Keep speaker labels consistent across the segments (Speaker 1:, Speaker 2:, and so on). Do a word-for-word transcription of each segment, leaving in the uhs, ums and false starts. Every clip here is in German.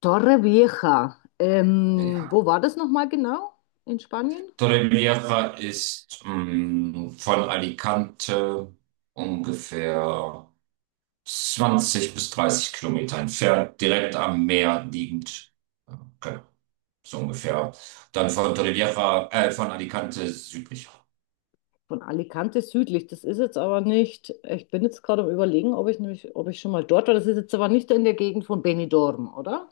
Speaker 1: Torrevieja. Ähm,
Speaker 2: Ja.
Speaker 1: wo war das nochmal genau? In Spanien?
Speaker 2: Torrevieja ist mh, von Alicante ungefähr zwanzig bis dreißig Kilometer entfernt, direkt am Meer liegend. Ja, genau, so ungefähr. Dann von Torrevieja, äh, von Alicante südlicher.
Speaker 1: Von Alicante südlich. Das ist jetzt aber nicht. Ich bin jetzt gerade am Überlegen, ob ich nämlich, ob ich schon mal dort war. Das ist jetzt aber nicht in der Gegend von Benidorm, oder?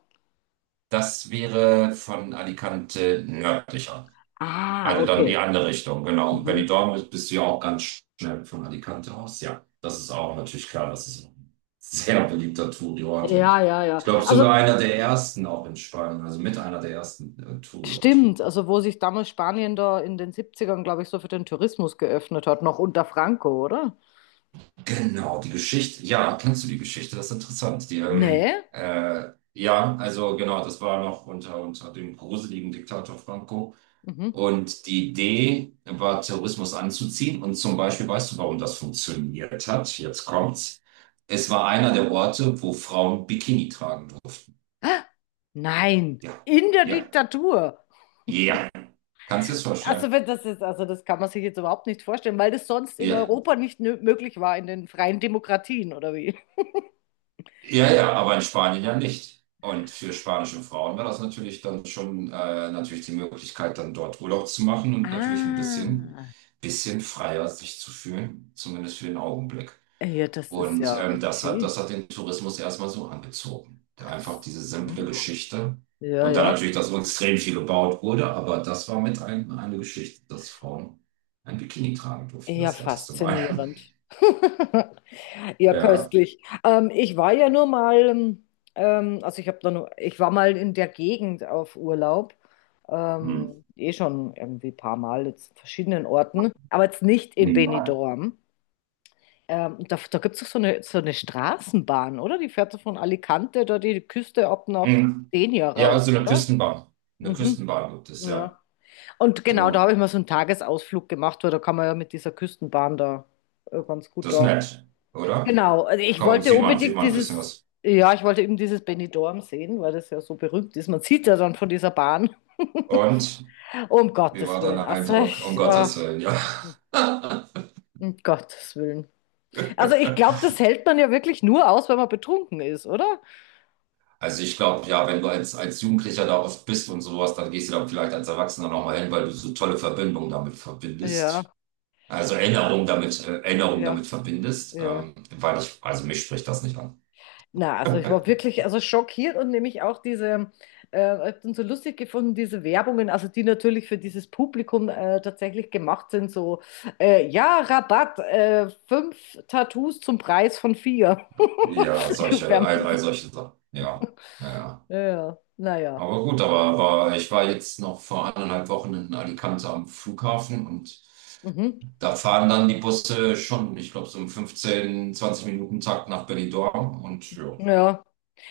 Speaker 2: Das wäre von Alicante nördlicher.
Speaker 1: Ah,
Speaker 2: Also dann die
Speaker 1: okay.
Speaker 2: andere Richtung, genau. Und wenn du
Speaker 1: Mhm.
Speaker 2: dort bist, bist du ja auch ganz schnell von Alicante aus. Ja, das ist auch natürlich klar. Das ist ein sehr beliebter Touri-Ort und
Speaker 1: Ja, ja,
Speaker 2: ich
Speaker 1: ja.
Speaker 2: glaube
Speaker 1: Also
Speaker 2: sogar einer der ersten auch in Spanien, also mit einer der ersten äh, Touri-Ort.
Speaker 1: stimmt. Also wo sich damals Spanien da in den siebzigern, glaube ich, so für den Tourismus geöffnet hat, noch unter Franco, oder?
Speaker 2: Genau, die Geschichte. Ja, kennst du die Geschichte? Das ist interessant. Die, ähm,
Speaker 1: Nee.
Speaker 2: äh, ja, also genau, das war noch unter, unter dem gruseligen Diktator Franco.
Speaker 1: Mhm.
Speaker 2: Und die Idee war, Terrorismus anzuziehen. Und zum Beispiel, weißt du, warum das funktioniert hat? Jetzt kommt's. Es war einer der Orte, wo Frauen Bikini tragen durften.
Speaker 1: Ah, nein.
Speaker 2: Ja,
Speaker 1: In der
Speaker 2: ja,
Speaker 1: Diktatur.
Speaker 2: ja. Kannst du es vorstellen?
Speaker 1: Also, wenn das ist, also das kann man sich jetzt überhaupt nicht vorstellen, weil das sonst in
Speaker 2: Ja,
Speaker 1: Europa nicht nö- möglich war, in den freien Demokratien, oder wie?
Speaker 2: ja, ja, aber in Spanien ja nicht. Und für spanische Frauen war das natürlich dann schon äh, natürlich die Möglichkeit, dann dort Urlaub zu machen und natürlich ein
Speaker 1: Ah,
Speaker 2: bisschen, bisschen freier sich zu fühlen, zumindest für den Augenblick.
Speaker 1: ja, das ist
Speaker 2: Und
Speaker 1: ja
Speaker 2: ähm, das hat,
Speaker 1: okay.
Speaker 2: das hat den Tourismus erstmal so angezogen. Da
Speaker 1: Ach
Speaker 2: einfach diese simple
Speaker 1: so.
Speaker 2: Geschichte.
Speaker 1: Ja,
Speaker 2: Und dann
Speaker 1: ja.
Speaker 2: natürlich, dass so extrem viel gebaut wurde, aber das war mit ein, eine Geschichte, dass Frauen ein Bikini tragen durften,
Speaker 1: Ja,
Speaker 2: das erste Mal.
Speaker 1: faszinierend. Ja,
Speaker 2: Ja.
Speaker 1: köstlich. Ähm, ich war ja nur mal, ähm, ähm, also ich habe da nur, ich war mal in der Gegend auf Urlaub.
Speaker 2: Hm.
Speaker 1: Ähm, eh schon irgendwie ein paar Mal jetzt in verschiedenen Orten, aber jetzt nicht in
Speaker 2: Nee.
Speaker 1: Benidorm. Ähm, da da gibt es doch so eine, so eine Straßenbahn, oder? Die fährt so von Alicante da die Küste ab nach
Speaker 2: Hm.
Speaker 1: Denia
Speaker 2: Ja,
Speaker 1: rauf,
Speaker 2: also eine
Speaker 1: oder?
Speaker 2: Küstenbahn. Eine
Speaker 1: Mhm.
Speaker 2: Küstenbahn gibt es, ja.
Speaker 1: Ja. Und genau, da habe ich
Speaker 2: Genau.
Speaker 1: mal so einen Tagesausflug gemacht, weil da kann man ja mit dieser Küstenbahn da äh, ganz gut
Speaker 2: Das ist
Speaker 1: da.
Speaker 2: nett, oder?
Speaker 1: Genau, also ich
Speaker 2: Komm,
Speaker 1: wollte
Speaker 2: sieht man, sieht
Speaker 1: unbedingt
Speaker 2: man ein bisschen
Speaker 1: dieses,
Speaker 2: was.
Speaker 1: ja, ich wollte eben dieses Benidorm sehen, weil das ja so berühmt ist. Man sieht ja dann von dieser Bahn.
Speaker 2: Und
Speaker 1: Um
Speaker 2: wie
Speaker 1: Gottes
Speaker 2: war dein
Speaker 1: Willen. Also,
Speaker 2: Eindruck? Um
Speaker 1: ich, äh,
Speaker 2: Gottes Willen, ja.
Speaker 1: um Gottes Willen. Also, ich glaube, das hält man ja wirklich nur aus, wenn man betrunken ist, oder?
Speaker 2: Also ich glaube, ja, wenn du als, als Jugendlicher da oft bist und sowas, dann gehst du da vielleicht als Erwachsener nochmal hin, weil du so tolle Verbindungen damit
Speaker 1: Ja,
Speaker 2: verbindest. Also ja, Erinnerungen damit, äh, Erinnerungen
Speaker 1: ja,
Speaker 2: damit verbindest,
Speaker 1: ja.
Speaker 2: ähm, weil ich, also mich spricht das nicht an.
Speaker 1: Na, also ich war wirklich also schockiert und nämlich auch diese, äh, hab dann so lustig gefunden, diese Werbungen, also die natürlich für dieses Publikum äh, tatsächlich gemacht sind, so, äh, ja, Rabatt, äh, fünf Tattoos zum Preis von vier.
Speaker 2: Ja, solche, all, all solche Sachen. Ja, ja.
Speaker 1: Ja, ja, naja.
Speaker 2: Aber gut, aber, aber ich war jetzt noch vor eineinhalb Wochen in Alicante am Flughafen und
Speaker 1: Mhm.
Speaker 2: da fahren dann die Busse schon, ich glaube, so im fünfzehn, zwanzig Minuten Takt nach Benidorm und ja,
Speaker 1: Ja,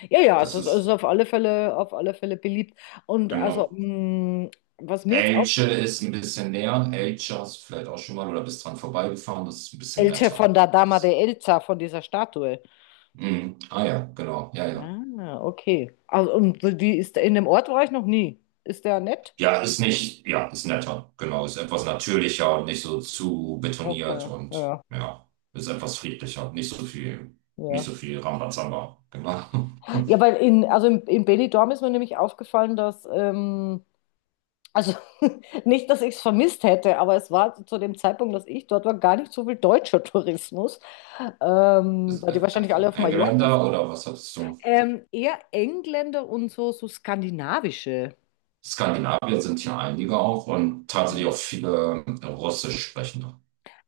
Speaker 1: ja, ja, es
Speaker 2: das
Speaker 1: ist, es ist
Speaker 2: ist
Speaker 1: auf alle Fälle, auf alle Fälle beliebt. Und also,
Speaker 2: genau.
Speaker 1: mh, was mir jetzt auf,
Speaker 2: Elche ist ein bisschen näher. Elche hast du vielleicht auch schon mal oder bist dran vorbeigefahren. Das ist ein bisschen
Speaker 1: Elche von
Speaker 2: netter.
Speaker 1: der Dama de
Speaker 2: Das,
Speaker 1: Elsa, von dieser Statue.
Speaker 2: Mhm. Ah ja, genau. Ja, ja.
Speaker 1: Ah, okay. Also, und die ist in dem Ort war ich noch nie. Ist der nett?
Speaker 2: Ja, ist nicht, ja, ist netter. Genau, ist etwas natürlicher und nicht so zu betoniert
Speaker 1: Okay,
Speaker 2: und
Speaker 1: ja,
Speaker 2: ja, ist etwas friedlicher. Nicht so viel, nicht
Speaker 1: ja.
Speaker 2: so viel Rambazamba. Genau.
Speaker 1: Ja, weil in, also in, in Benidorm ist mir nämlich aufgefallen, dass, ähm, also nicht, dass ich es vermisst hätte, aber es war zu dem Zeitpunkt, dass ich dort war, gar nicht so viel deutscher Tourismus, ähm,
Speaker 2: Ist,
Speaker 1: weil
Speaker 2: äh,
Speaker 1: die
Speaker 2: äh,
Speaker 1: wahrscheinlich alle auf
Speaker 2: Ein
Speaker 1: Mallorca
Speaker 2: Geländer
Speaker 1: sind.
Speaker 2: oder was hattest du?
Speaker 1: Ähm, eher Engländer und so, so skandinavische.
Speaker 2: Skandinavier sind hier einige auch und tatsächlich
Speaker 1: Hm.
Speaker 2: auch viele äh, Russisch sprechende.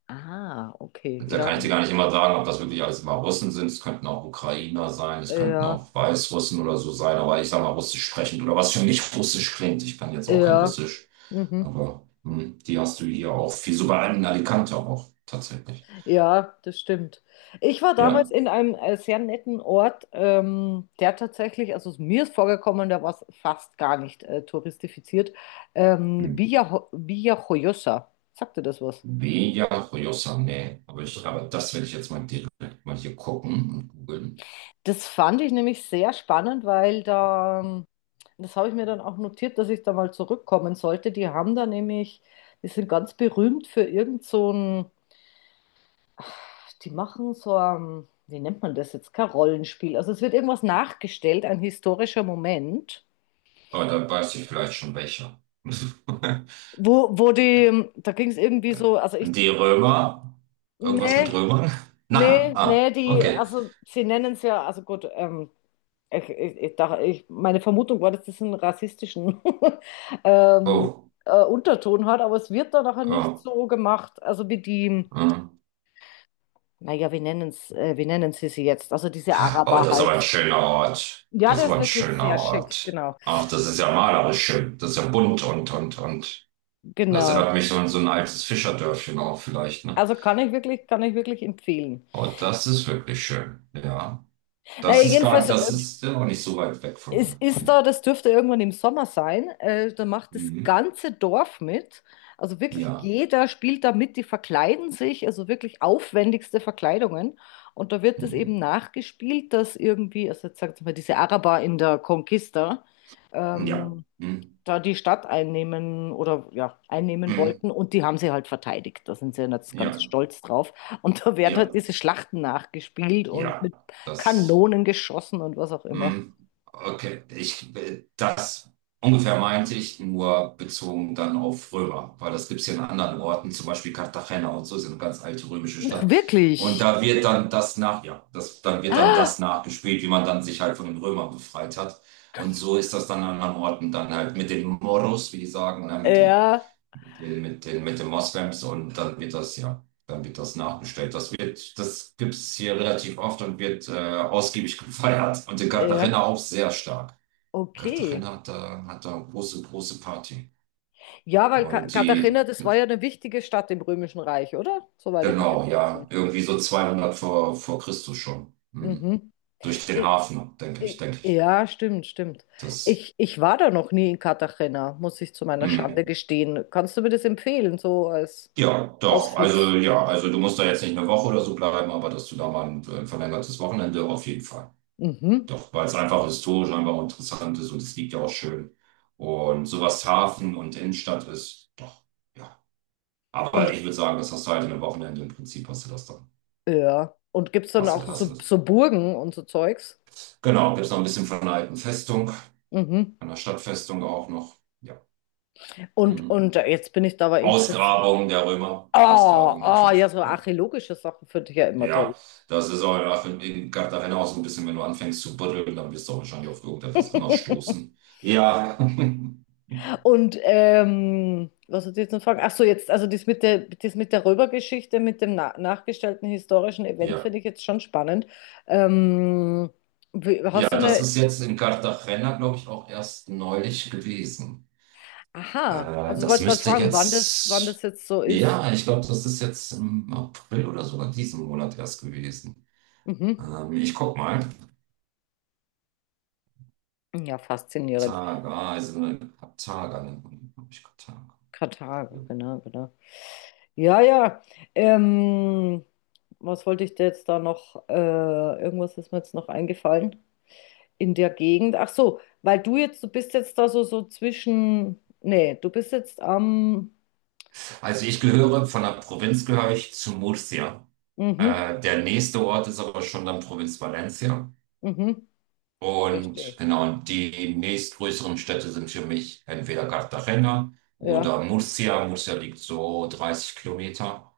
Speaker 1: Ah, okay,
Speaker 2: Da
Speaker 1: ja,
Speaker 2: kann ich dir gar nicht immer sagen, ob das wirklich alles immer Russen sind. Es könnten auch Ukrainer sein, es könnten
Speaker 1: ja,
Speaker 2: auch Weißrussen oder so sein, aber ich sage mal Russisch sprechend oder was für mich Russisch klingt. Ich kann jetzt auch kein
Speaker 1: ja.
Speaker 2: Russisch,
Speaker 1: Mhm.
Speaker 2: aber hm, die hast du hier auch viel, sogar in Alicante auch tatsächlich.
Speaker 1: Ja, das stimmt. Ich war damals
Speaker 2: Ja,
Speaker 1: in einem äh, sehr netten Ort, ähm, der tatsächlich, also mir ist vorgekommen, der war fast gar nicht äh, touristifiziert. Ähm,
Speaker 2: hm.
Speaker 1: Villa, Villa Joyosa. Sagt dir das was?
Speaker 2: Beja Rojosa, nee, aber ich, aber das werde ich jetzt mal direkt mal hier gucken und googeln.
Speaker 1: Das fand ich nämlich sehr spannend, weil da, ähm, das habe ich mir dann auch notiert, dass ich da mal zurückkommen sollte. Die haben da nämlich, die sind ganz berühmt für irgend so ein. Die machen so, ähm, wie nennt man das jetzt? Kein Rollenspiel. Also es wird irgendwas nachgestellt, ein historischer Moment,
Speaker 2: Aber dann weiß ich vielleicht schon welcher.
Speaker 1: wo, wo die, da ging es irgendwie so, also ich,
Speaker 2: Die Römer, Irgendwas
Speaker 1: nee,
Speaker 2: mit Römern? Nein,
Speaker 1: nee,
Speaker 2: ah,
Speaker 1: nee, die,
Speaker 2: okay.
Speaker 1: also sie nennen es ja, also gut, ähm, ich, ich, ich, dachte- ich, meine Vermutung war, dass das einen rassistischen ähm,
Speaker 2: Oh.
Speaker 1: äh, Unterton hat, aber es wird da nachher nicht
Speaker 2: ähm,
Speaker 1: so gemacht, also wie die,
Speaker 2: Hm.
Speaker 1: naja, wie nennen es, äh, wie nennen sie sie jetzt? Also diese
Speaker 2: Oh,
Speaker 1: Araber
Speaker 2: das ist aber
Speaker 1: halt.
Speaker 2: ein schöner Ort.
Speaker 1: Ja,
Speaker 2: Das ist
Speaker 1: der
Speaker 2: aber
Speaker 1: ist
Speaker 2: ein
Speaker 1: wirklich
Speaker 2: schöner
Speaker 1: sehr schick,
Speaker 2: Ort.
Speaker 1: genau.
Speaker 2: Ach, das ist ja malerisch schön. Das ist ja bunt und, und, und. Das
Speaker 1: Genau.
Speaker 2: erinnert mich so an so ein altes Fischerdörfchen auch vielleicht, ne?
Speaker 1: Also kann ich wirklich, kann ich wirklich empfehlen.
Speaker 2: Oh, das ist wirklich schön. Ja.
Speaker 1: Naja,
Speaker 2: Das ist gar,
Speaker 1: jedenfalls,
Speaker 2: das
Speaker 1: äh,
Speaker 2: ist ja auch nicht so weit weg von
Speaker 1: es
Speaker 2: hier.
Speaker 1: ist
Speaker 2: Nee.
Speaker 1: da, das dürfte irgendwann im Sommer sein, äh, da macht das
Speaker 2: Mhm.
Speaker 1: ganze Dorf mit. Also wirklich
Speaker 2: Ja.
Speaker 1: jeder spielt da mit, die verkleiden sich, also wirklich aufwendigste Verkleidungen. Und da wird es eben
Speaker 2: Mhm.
Speaker 1: nachgespielt, dass irgendwie, also jetzt sagt mal, diese Araber in der Conquista,
Speaker 2: Ja.
Speaker 1: ähm,
Speaker 2: Mhm.
Speaker 1: da die Stadt einnehmen oder ja, einnehmen
Speaker 2: Mhm.
Speaker 1: wollten und die haben sie halt verteidigt. Da sind sie jetzt ganz
Speaker 2: Ja.
Speaker 1: stolz drauf. Und da werden
Speaker 2: Ja.
Speaker 1: halt diese Schlachten nachgespielt und
Speaker 2: Ja.
Speaker 1: mit
Speaker 2: Das.
Speaker 1: Kanonen geschossen und was auch immer.
Speaker 2: Hm, Okay, ich, äh, das ungefähr meinte ich nur bezogen dann auf Römer, weil das gibt es ja an anderen Orten, zum Beispiel Cartagena und so, ist ja eine ganz alte römische
Speaker 1: Ach,
Speaker 2: Stadt. Und
Speaker 1: wirklich?
Speaker 2: da wird dann das nach, ja, das, dann wird dann das nachgespielt, wie man dann sich halt von den Römern befreit hat. Und so ist das dann an anderen Orten dann halt mit den Moros, wie die sagen, ne, mit den
Speaker 1: Ja,
Speaker 2: mit den, mit den, mit den Moslems und dann wird das, ja, dann wird das nachbestellt. Das wird, das gibt's hier relativ oft und wird äh, ausgiebig gefeiert. Und in
Speaker 1: ja,
Speaker 2: Cartagena auch sehr stark.
Speaker 1: okay.
Speaker 2: Cartagena hat da, hat da eine große, große Party.
Speaker 1: Ja, weil Ka-
Speaker 2: Und
Speaker 1: Katharina,
Speaker 2: die,
Speaker 1: das war ja eine wichtige Stadt im Römischen Reich, oder? Soweit ich mich
Speaker 2: genau,
Speaker 1: erinnern
Speaker 2: ja,
Speaker 1: kann.
Speaker 2: irgendwie so zweihundert vor, vor Christus schon. Hm.
Speaker 1: Mhm.
Speaker 2: Durch den Hafen, denke ich,
Speaker 1: I-
Speaker 2: denke ich.
Speaker 1: Ja, stimmt, stimmt.
Speaker 2: Das,
Speaker 1: Ich, ich war da noch nie in Cartagena, muss ich zu meiner Schande
Speaker 2: hm.
Speaker 1: gestehen. Kannst du mir das empfehlen, so als
Speaker 2: Ja, doch. Also,
Speaker 1: Ausflugs?
Speaker 2: ja, also du musst da jetzt nicht eine Woche oder so bleiben, aber dass du da mal ein ein verlängertes Wochenende auf jeden Fall.
Speaker 1: Mhm.
Speaker 2: Doch, weil es einfach historisch einfach interessant ist und es liegt ja auch schön. Und sowas Hafen und Innenstadt ist, doch, ja. Aber
Speaker 1: Und
Speaker 2: ich würde sagen, das hast du halt in einem Wochenende im Prinzip, hast du das dann.
Speaker 1: ja, und gibt es dann
Speaker 2: Hast
Speaker 1: auch
Speaker 2: du, hast du
Speaker 1: so,
Speaker 2: das.
Speaker 1: so Burgen und so Zeugs?
Speaker 2: Genau, gibt es noch ein bisschen von einer alten Festung,
Speaker 1: Mhm.
Speaker 2: einer Stadtfestung auch noch. Ja.
Speaker 1: Und,
Speaker 2: Mhm.
Speaker 1: und jetzt bin ich da aber interessiert.
Speaker 2: Ausgrabungen der Römer.
Speaker 1: Oh,
Speaker 2: Ausgrabungen
Speaker 1: oh, ja,
Speaker 2: natürlich,
Speaker 1: so
Speaker 2: ja.
Speaker 1: archäologische Sachen finde ich ja immer toll.
Speaker 2: Ja, das ist auch nach- in Cartagena auch so ein bisschen, wenn du anfängst zu buddeln, dann wirst du auch wahrscheinlich auf irgendetwas immer stoßen. Ja.
Speaker 1: Und ähm, was hat sie jetzt noch fragen? Ach so, jetzt, also das mit der, das mit der Röbergeschichte, mit dem na nachgestellten historischen Event
Speaker 2: Ja.
Speaker 1: finde ich jetzt schon spannend. Ähm, wie-
Speaker 2: Ja,
Speaker 1: Hast du
Speaker 2: das
Speaker 1: eine,
Speaker 2: ist jetzt in Cartagena, glaube ich, auch erst neulich gewesen.
Speaker 1: aha,
Speaker 2: Äh,
Speaker 1: also ich
Speaker 2: das
Speaker 1: wollte gerade
Speaker 2: müsste
Speaker 1: fragen, wann das, wann das
Speaker 2: jetzt,
Speaker 1: jetzt so ist.
Speaker 2: ja, ich glaube, das ist jetzt im April oder sogar diesen Monat erst gewesen.
Speaker 1: Mhm.
Speaker 2: Ähm, ich guck mal.
Speaker 1: Ja, faszinierend.
Speaker 2: Targa, also Targa nennt man, die, glaub ich, Targa.
Speaker 1: Karthago, genau, genau. Ja, ja. Ähm, Was wollte ich dir jetzt da noch? Äh, irgendwas ist mir jetzt noch eingefallen in der Gegend. Ach so, weil du jetzt, du bist jetzt da so, so, zwischen. Nee, du bist jetzt am.
Speaker 2: Also ich gehöre, von der Provinz gehöre ich zu Murcia.
Speaker 1: Mhm,
Speaker 2: Äh, der nächste Ort ist aber schon dann Provinz Valencia.
Speaker 1: mhm,
Speaker 2: Und
Speaker 1: verstehe.
Speaker 2: genau, und die nächstgrößeren Städte sind für mich entweder Cartagena
Speaker 1: Ja,
Speaker 2: oder Murcia. Murcia liegt so dreißig Kilometer.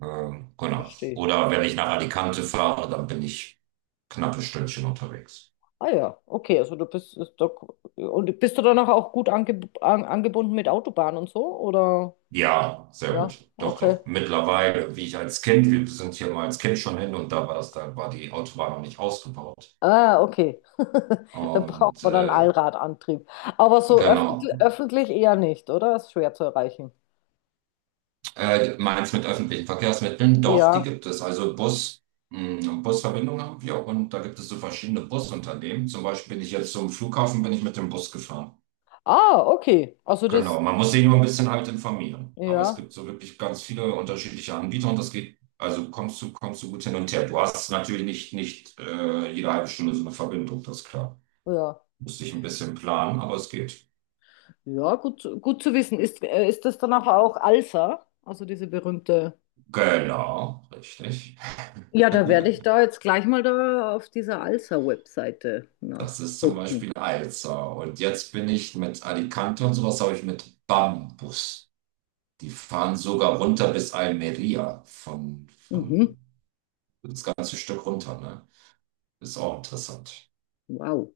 Speaker 2: Ähm, genau.
Speaker 1: verstehe.
Speaker 2: Oder wenn ich nach Alicante fahre, dann bin ich knappe Stündchen unterwegs.
Speaker 1: Ah ja, okay, also du bist ist doch, und bist du danach auch gut ange, an, angebunden mit Autobahn und so? Oder?
Speaker 2: Ja, sehr
Speaker 1: Ja,
Speaker 2: gut. Doch,
Speaker 1: okay.
Speaker 2: doch. Mittlerweile, wie ich als Kind, wir sind hier mal als Kind schon hin und da war das, da war die Autobahn noch nicht ausgebaut.
Speaker 1: Ah, okay. Dann braucht
Speaker 2: Und
Speaker 1: man dann
Speaker 2: äh,
Speaker 1: Allradantrieb. Aber so
Speaker 2: genau.
Speaker 1: öffentlich, öffentlich eher nicht, oder? Ist schwer zu erreichen.
Speaker 2: Äh, meinst mit öffentlichen Verkehrsmitteln? Doch, die
Speaker 1: Ja.
Speaker 2: gibt es. Also Bus, mh, Busverbindungen haben wir und da gibt es so verschiedene Busunternehmen. Zum Beispiel bin ich jetzt zum Flughafen, bin ich mit dem Bus gefahren.
Speaker 1: Ah, okay. Also
Speaker 2: Genau,
Speaker 1: das,
Speaker 2: man muss sich nur ein bisschen halt informieren. Aber es
Speaker 1: ja,
Speaker 2: gibt so wirklich ganz viele unterschiedliche Anbieter und das geht, also kommst du, kommst du gut hin und her. Du hast natürlich nicht, nicht äh, jede halbe Stunde so eine Verbindung, das ist klar.
Speaker 1: ja.
Speaker 2: Musst dich ein bisschen planen, aber es geht.
Speaker 1: Ja, gut, gut zu wissen. Ist, äh, ist das danach auch Alsa? Also diese berühmte.
Speaker 2: Genau, richtig.
Speaker 1: Ja, da werde ich da jetzt gleich mal da auf dieser Alsa-Webseite
Speaker 2: Das ist zum
Speaker 1: nachgucken.
Speaker 2: Beispiel Alza. Und jetzt bin ich mit Alicante und sowas, habe ich mit Bambus. Die fahren sogar runter bis Almeria von,
Speaker 1: Mhm.
Speaker 2: von das ganze Stück runter, ne? Ist auch interessant.
Speaker 1: Wow.